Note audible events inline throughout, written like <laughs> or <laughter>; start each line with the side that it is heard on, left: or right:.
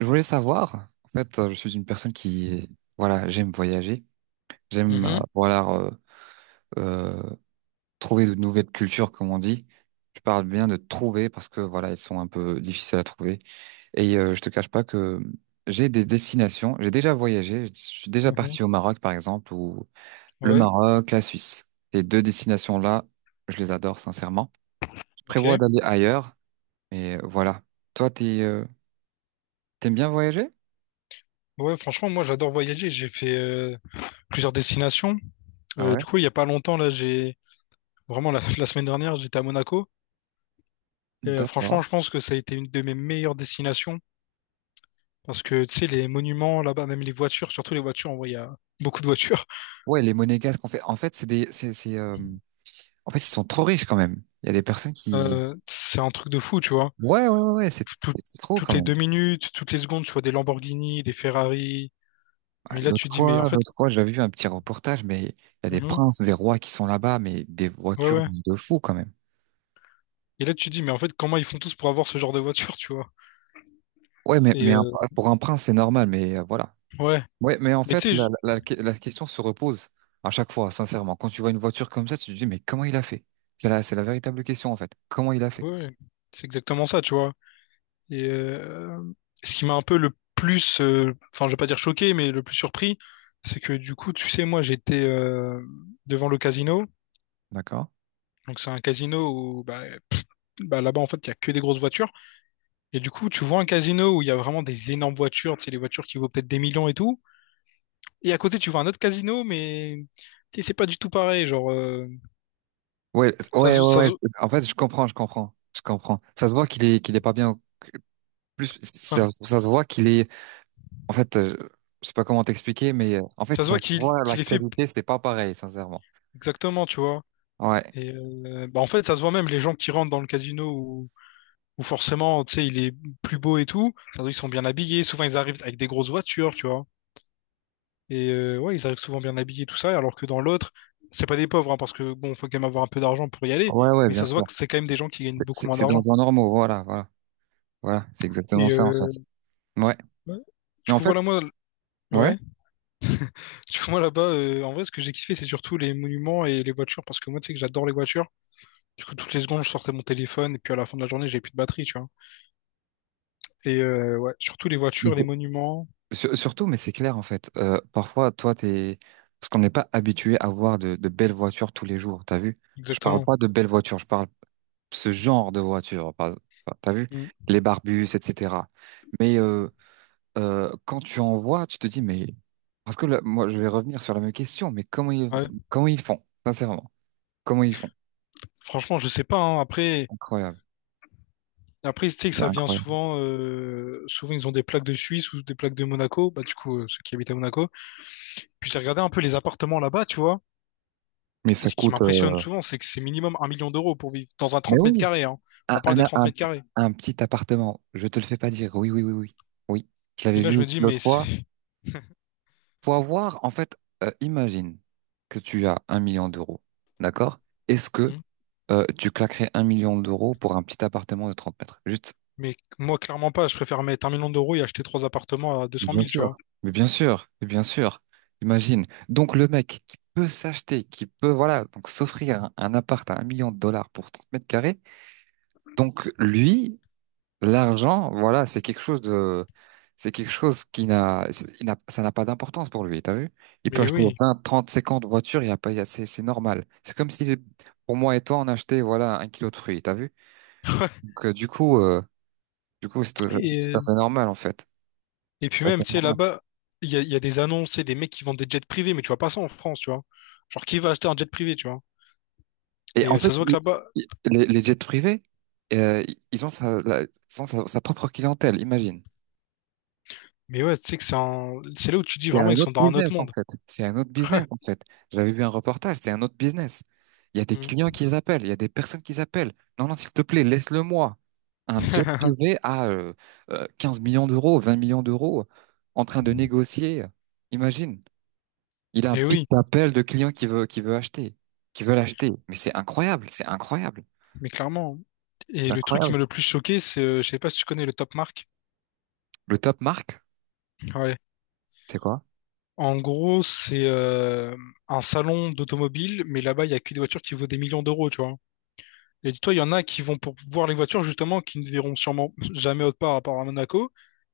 right: Je voulais savoir, en fait, je suis une personne qui, voilà, j'aime voyager, j'aime,
left: Mhm,
right: voilà, euh, trouver de nouvelles cultures, comme on dit. Je parle bien de trouver parce que, voilà, elles sont un peu difficiles à trouver. Et je te cache pas que j'ai des destinations, j'ai déjà voyagé, je suis déjà
left: mhm,
right: parti au Maroc, par exemple, ou le
left: ouais,
right: Maroc, la Suisse. Ces deux destinations-là, je les adore, sincèrement. Je
left: ok.
right: prévois d'aller ailleurs, mais voilà. Toi, t'aimes bien voyager?
left: Ouais, franchement, moi j'adore voyager. J'ai fait plusieurs destinations.
right: Ah ouais.
left: Du coup, il y a pas longtemps, là, j'ai vraiment la, <laughs> la semaine dernière, j'étais à Monaco. Et
right: D'accord.
left: franchement, je pense que ça a été une de mes meilleures destinations parce que tu sais, les monuments là-bas, même les voitures, surtout les voitures, en vrai, il y a beaucoup de voitures. <laughs>
right: Ouais, les monégasques, en fait, c'est des, c'est, en fait, ils sont trop riches quand même. Il y a des personnes qui,
left: C'est un truc de fou, tu vois.
right: ouais, ouais, ouais, ouais, c'est
left: Tout-
right: c'est trop
left: Toutes
right: quand
left: les
right: même.
left: 2 minutes, toutes les secondes, tu vois des Lamborghini, des Ferrari.
right: Ah,
left: Mais là,
right: L'autre
left: tu dis, mais
right: fois,
left: en fait,
right: l'autre fois, j'avais vu un petit reportage, mais il y a des
left: mhm,
right: princes, des rois qui sont là-bas, mais des
left: ouais,
right: voitures de
left: ouais.
right: de fous quand même.
left: Et là, tu dis, mais en fait, comment ils font tous pour avoir ce genre de voiture, tu vois?
right: Ouais, mais,
left: Et
right: mais un- pour un prince, c'est normal, mais voilà.
left: ouais.
right: Ouais, mais en
left: Mais
right: fait,
left: tu sais,
right: la question se repose à chaque fois, sincèrement. Quand tu vois une voiture comme ça, tu te dis, mais comment il a fait? C'est la véritable question, en fait. Comment il a fait?
left: ouais, c'est exactement ça, tu vois. Et ce qui m'a un peu le plus, enfin, je vais pas dire choqué, mais le plus surpris, c'est que du coup, tu sais, moi, j'étais devant le casino.
right: D'accord?
left: Donc, c'est un casino où, bah, pff, bah, là-bas, en fait, il y a que des grosses voitures. Et du coup, tu vois un casino où il y a vraiment des énormes voitures, tu sais, les voitures qui vaut peut-être des millions et tout. Et à côté, tu vois un autre casino, mais tu sais, c'est pas du tout pareil. Genre,
right: Ouais,
left: ça,
right: ouais, ouais,
left: se- ça,
right: ouais.
left: se-
right: En fait, je comprends, je comprends, je comprends. Ça se voit qu'il est pas bien. Plus,
left: enfin,
right: ça se voit qu'il est. En fait, je sais pas comment t'expliquer, mais en fait,
left: ça se
right: ça
left: voit
right: se
left: qu'il
right: voit la
left: qu'il est fait
right: qualité, c'est pas pareil, sincèrement.
left: exactement, tu vois.
right: Ouais,
left: Et bah en fait, ça se voit même, les gens qui rentrent dans le casino où, où forcément, tu sais, il est plus beau et tout, ça se voit qu'ils sont bien habillés, souvent ils arrivent avec des grosses voitures, tu vois. Et ouais, ils arrivent souvent bien habillés, tout ça, alors que dans l'autre, c'est pas des pauvres, hein, parce que bon, faut quand même avoir un peu d'argent pour y aller,
right: ouais, ouais,
left: mais
right: bien
left: ça se voit
right: sûr.
left: que c'est quand même des gens qui gagnent
right: C'est
left: beaucoup
right: c'est-
left: moins
right: c'est dans
left: d'argent.
right: un normaux, voilà, voilà, voilà. C'est exactement
left: Et
right: ça, en fait. Ouais,
left: ouais. Du
right: mais en
left: coup,
right: fait,
left: voilà, moi,
right: ouais.
left: ouais. Du coup, moi, là-bas, en vrai, ce que j'ai kiffé, c'est surtout les monuments et les voitures, parce que moi, tu sais que j'adore les voitures. Du coup, toutes les secondes, je sortais mon téléphone, et puis à la fin de la journée, j'avais plus de batterie, tu vois. Et ouais, surtout les
right: mais
left: voitures, les
right: c'est-
left: monuments,
right: surtout, mais c'est clair, en fait. Parfois, toi, t'es parce qu'on n'est pas habitué à voir de belles voitures tous les jours. T'as vu? Je parle
left: exactement.
right: pas de belles voitures, je parle ce genre de voiture, par exemple. Enfin, t'as vu?
left: Mm.
right: Les Barbus, etc. Mais quand tu en vois, tu te dis, mais. Parce que là, moi, je vais revenir sur la même question, mais comment ils,
left: Ouais.
right: comment ils font? Sincèrement, comment ils font?
left: Franchement, je sais pas, hein. Après,
right: Incroyable.
left: après, tu sais que
right: C'est
left: ça vient
right: incroyable.
left: souvent, souvent, ils ont des plaques de Suisse ou des plaques de Monaco. Bah, du coup, ceux qui habitent à Monaco. Puis j'ai regardé un peu les appartements là-bas, tu vois.
right: Mais
left: Et
right: ça
left: ce qui
right: coûte.
left: m'impressionne souvent, c'est que c'est minimum 1 million d'euros pour vivre dans un
right: Mais
left: trente mètres
right: oui,
left: carrés. hein.
right: un,
left: On parle de
right: un,
left: 30
right: un
left: mètres
right: petit,
left: carrés.
right: un petit appartement, je te le fais pas dire. Oui, oui, oui, oui. Oui, je l'avais
left: Et là,
right: lu
left: je me dis, mais
right: l'autre fois.
left: c'est-
right: Faut avoir, en fait, imagine que tu as 1 million d'euros, d'accord? Est-ce que
left: Mm.
right: tu claquerais 1 million d'euros pour un petit appartement de 30 mètres? Juste.
left: Mais moi, clairement pas. Je préfère mettre 1 million d'euros et acheter 3 appartements à deux
right: Mais
left: cent
right: bien
left: mille tu vois.
right: sûr. Mais bien sûr, mais bien sûr. Imagine. Donc le mec qui peut s'acheter, qui peut, voilà, donc s'offrir un appart à 1 million de dollars pour 30 mètres carrés, donc lui, l'argent, voilà, c'est quelque chose de, c'est quelque chose qui n'a, c'est- il n'a- ça n'a pas d'importance pour lui, t'as vu? Il peut
left: Mais
right: acheter
left: oui.
right: 20, 30, 50 voitures, il y a pas, il y a- c'est normal. C'est comme si, pour moi et toi, on achetait, voilà, un kilo de fruits, t'as vu? Donc, du coup, c'est tout, c'est
left: Et
right: tout à fait normal, en fait.
left: et
right: C'est
left: puis
right: tout à
left: même,
right: fait
left: tu sais,
right: normal.
left: là-bas, il y a des annonces et des mecs qui vendent des jets privés, mais tu vois pas ça en France, tu vois. Genre, qui va acheter un jet privé, tu vois?
right: Et
left: Et
right: en fait,
left: ça se voit que
right: il-
left: là-bas,
right: il- les, les jets privés, euh, ils ont sa propre clientèle, imagine.
left: mais ouais, tu sais que c'est un... c'est là où tu dis
right: C'est un
left: vraiment, ils sont
right: autre
left: dans un autre
right: business en
left: monde.
right: fait. C'est un autre business en
left: <laughs>
right: fait. J'avais vu un reportage, c'est un autre business. Il y a des
left: Mm.
right: clients qui appellent, il y a des personnes qui appellent. Non, non, s'il te plaît, laisse-le moi. Un jet
left: <laughs>
right: privé à 15 millions d'euros, 20 millions d'euros, en train de négocier. Imagine, il a un
left: Et
right: pitch
left: oui,
right: d'appel de clients qui veulent acheter. Mais c'est incroyable, c'est incroyable,
left: mais clairement, hein. Et
right: c'est
left: le truc qui
right: incroyable.
left: m'a le plus choqué, c'est, je sais pas si tu connais le Top Mark.
right: Le top marque,
left: Ouais.
right: c'est quoi?
left: En gros, c'est un salon d'automobile, mais là-bas, il y a que des voitures qui vaut des millions d'euros, tu vois. Et dis-toi, il y en a qui vont pour voir les voitures, justement, qui ne verront sûrement jamais autre part à part à Monaco.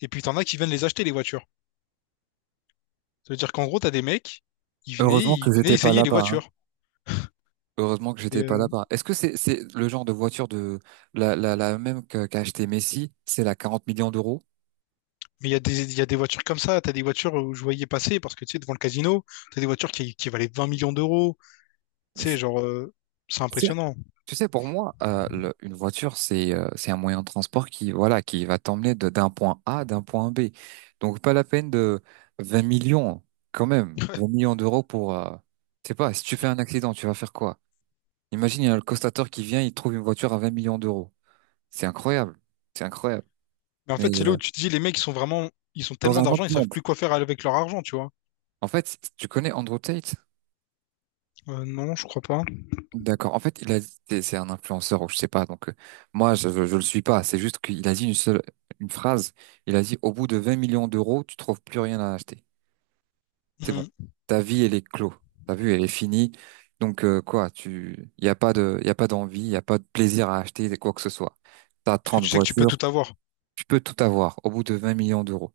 left: Et puis, t'en as qui viennent les acheter, les voitures. Ça veut dire qu'en gros, t'as des mecs, ils venaient,
right: Heureusement
left: ils
right: que
left: venaient
right: j'étais pas
left: essayer les
right: là-bas, hein.
left: voitures.
right: Heureusement que
left: Et,
right: j'étais pas là. Est-ce que c'est le genre de voiture de la même qu'a acheté Messi, c'est la 40 millions d'euros?
left: mais il y a des, il y a des voitures comme ça. T'as des voitures où je voyais passer, parce que, tu sais, devant le casino, t'as des voitures qui valaient 20 millions d'euros. Tu
right: Et
left: sais,
right: c'est-
left: genre, c'est
right: c'est-
left: impressionnant.
right: Tu sais, pour moi, une voiture c'est un moyen de transport qui voilà qui va t'emmener d'un point A à d'un point B. Donc pas la peine de 20 millions quand même. 20 millions d'euros pour je sais pas. Si tu fais un accident, tu vas faire quoi? Imagine il y a le constateur qui vient, il trouve une voiture à 20 millions d'euros. C'est incroyable, c'est incroyable.
left: Mais en
right: Mais
left: fait, c'est là où tu te dis, les mecs, ils sont vraiment, ils ont
right: dans un
left: tellement d'argent,
right: autre
left: ils savent
right: monde.
left: plus quoi faire avec leur argent, tu vois.
right: En fait, tu connais Andrew Tate?
left: Non, je crois pas.
right: D'accord. En fait, il a dit, c'est un influenceur ou je sais pas. Donc moi, je le suis pas. C'est juste qu'il a dit une phrase. Il a dit au bout de 20 millions d'euros, tu trouves plus rien à acheter. C'est bon.
left: Mm.
right: Ta vie, elle est clos. Ta vie, elle est finie. Donc quoi, y a pas d'envie, y a pas de plaisir à acheter quoi que ce soit. T'as
left: Parce que
right: 30
left: tu sais que tu peux
right: voitures,
left: tout avoir.
right: tu peux tout avoir au bout de 20 millions d'euros.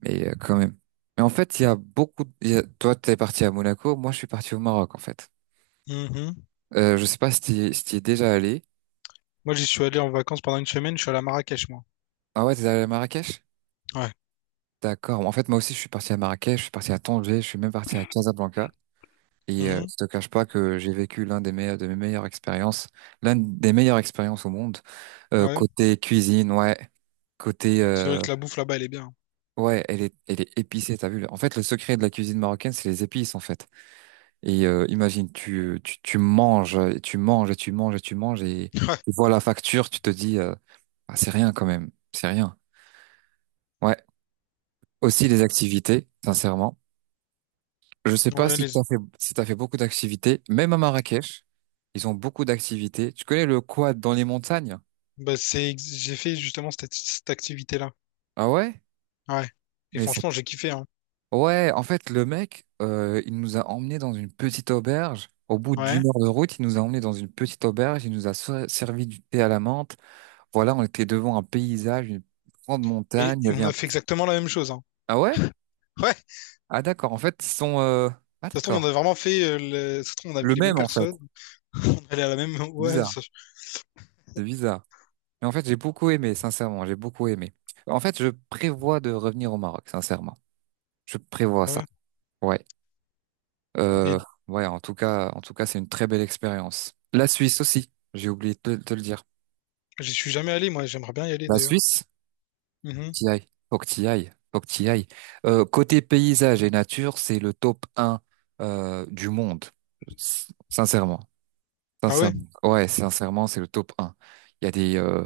right: Mais quand même. Mais en fait, il y a beaucoup. Toi, t'es parti à Monaco. Moi, je suis parti au Maroc en fait.
left: Mhm.
right: Je sais pas si t'y es déjà allé.
left: Moi, j'y suis allé en vacances pendant 1 semaine, je suis allé à Marrakech, moi.
right: Ah ouais, t'es allé à Marrakech?
left: Ouais.
right: D'accord. En fait, moi aussi, je suis parti à Marrakech, je suis parti à Tanger, je suis même parti à Casablanca. Et
left: Mhm.
right: je te cache pas que j'ai vécu l'un des meilleurs, de mes meilleures expériences, l'une des meilleures expériences au monde. Euh,
left: Ouais.
right: côté cuisine, ouais. Côté,
left: C'est vrai que la bouffe là-bas, elle est bien.
right: ouais, elle est épicée, t'as vu. En fait, le secret de la cuisine marocaine, c'est les épices, en fait. Et imagine, tu manges, et tu manges, et tu manges, et tu manges, et
left: Ouais.
right: tu vois la facture, tu te dis, ah, c'est rien quand même, c'est rien. Ouais. Aussi les activités, sincèrement. Je sais pas
left: Ouais,
right: si
left: les...
right: t'as fait, si t'as fait beaucoup d'activités. Même à Marrakech, ils ont beaucoup d'activités. Tu connais le quad dans les montagnes?
left: bah, c'est... j'ai fait justement cette, cette activité-là.
right: Ah ouais?
left: Ouais. Et
right: Mais c'est-
left: franchement, j'ai kiffé, hein.
right: ouais, en fait, le mec, il nous a emmenés dans une petite auberge. Au bout
left: Ouais.
right: d'1 heure de route, il nous a emmenés dans une petite auberge. Il nous a servi du thé à la menthe. Voilà, on était devant un paysage, une grande montagne. Il y
left: Et
right: avait
left: on
right: un.
left: a fait exactement la même chose, hein.
right: Ah ouais?
left: Ouais.
right: Ah d'accord. En fait, ils sont. Ah
left: Ça se trouve, on
right: d'accord.
left: a vraiment fait, ça se trouve, on a
right: Le
left: vu les mêmes
right: même en fait.
left: personnes. <laughs> On est allé à la même.
right: C'est
left: Ouais.
right: bizarre.
left: ça-
right: C'est bizarre. Mais en fait, j'ai beaucoup aimé, sincèrement, j'ai beaucoup aimé. En fait, je prévois de revenir au Maroc, sincèrement. Je prévois
left: Ouais.
right: ça. Ouais. Euh,
left: Et
right: ouais, en tout cas, c'est une très belle expérience. La Suisse aussi, j'ai oublié de te le dire.
left: j'y suis jamais allé, moi. J'aimerais bien y aller,
right: La
left: d'ailleurs.
right: Suisse,
left: Mhm.
right: t'y ailles. Faut que t'y ailles. Faut que t'y ailles. Côté paysage et nature, c'est le top un du monde. Sincèrement.
left: Ah ouais?
right: Sincèrement. Ouais, sincèrement, c'est le top un. Il y a des,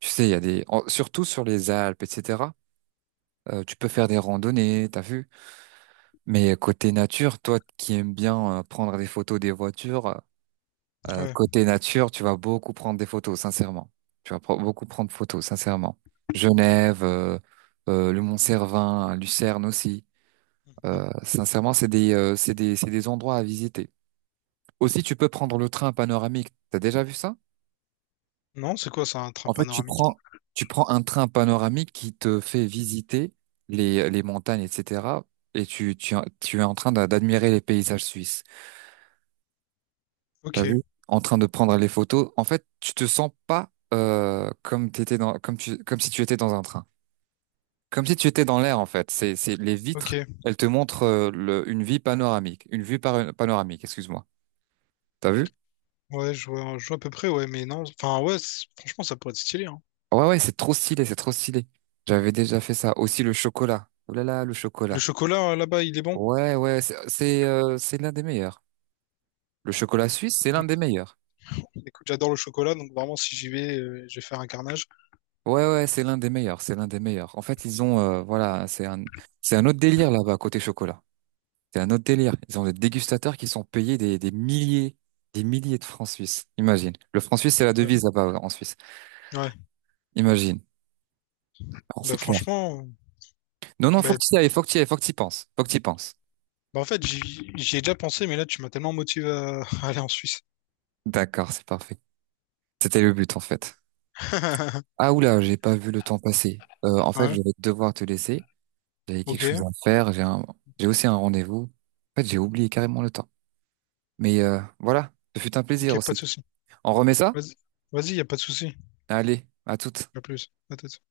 right: tu sais, il y a des, en- surtout sur les Alpes, etc. Tu peux faire des randonnées, t'as vu? Mais côté nature, toi qui aimes bien prendre des photos des voitures,
left: Ouais.
right: côté nature, tu vas beaucoup prendre des photos, sincèrement. Tu vas beaucoup prendre photos, sincèrement. Genève, le Mont-Cervin, Lucerne aussi.
left: Mhm.
right: Sincèrement, c'est des endroits à visiter. Aussi, tu peux prendre le train panoramique. T'as déjà vu ça?
left: Non, c'est quoi ça, un train
right: En fait, tu
left: panoramique?
right: prends, tu prends un train panoramique qui te fait visiter les montagnes, etc. Et tu es en train d'admirer les paysages suisses. T'as vu?
left: Ok.
right: En train de prendre les photos. En fait, tu te sens pas comme t'étais dans, comme tu, comme si tu étais dans un train. Comme si tu étais dans l'air, en fait. C'est les vitres.
left: Ok.
right: Elles te montrent une vie panoramique, une vue panoramique. Excuse-moi. T'as vu?
left: Ouais, je vois à peu près, ouais, mais non. Enfin, ouais, c'est- franchement, ça pourrait être stylé, hein.
right: Ouais, ouais, c'est trop stylé, c'est trop stylé. J'avais déjà fait ça. Aussi le chocolat. Oh là là, le
left: Le
right: chocolat.
left: chocolat, là-bas, il est bon.
right: Ouais, ouais, c'est l'un des meilleurs. Le chocolat suisse, c'est
left: Mais
right: l'un des
left: écoute,
right: meilleurs.
left: écoute, j'adore le chocolat, donc vraiment, si j'y vais, je vais faire un carnage.
right: Ouais, ouais, c'est l'un des meilleurs, c'est l'un des meilleurs. En fait, ils ont, voilà, c'est un autre délire là-bas côté chocolat. C'est un autre délire. Ils ont des dégustateurs qui sont payés des milliers, des milliers de francs suisses. Imagine. Le franc suisse, c'est la
left: Ouais.
right: devise là-bas en Suisse.
left: Ouais.
right: Imagine. Ah, c'est
left: Bah,
right: clair.
left: franchement,
right: Non, non, faut
left: bah,
right: que tu y ailles, faut que tu y ailles, faut que tu y penses, faut que tu y penses.
left: bah, en fait, j'y ai déjà pensé, mais là, tu m'as tellement motivé à, <laughs> à aller en Suisse.
right: D'accord, c'est parfait. C'était le but en fait.
left: <laughs>
right: Ah oula, j'ai pas vu le temps passer. En fait, je
left: Ouais,
right: vais devoir te laisser. J'avais
left: ok,
right: quelque chose à faire. J'ai aussi un rendez-vous. En fait, j'ai oublié carrément le temps. Mais voilà, ce fut un plaisir
left: ok, pas
right: aussi.
left: de souci.
right: On remet ça?
left: Vas-y, vas-y, y a pas de souci.
right: Allez, à toutes.
left: À plus. À toute.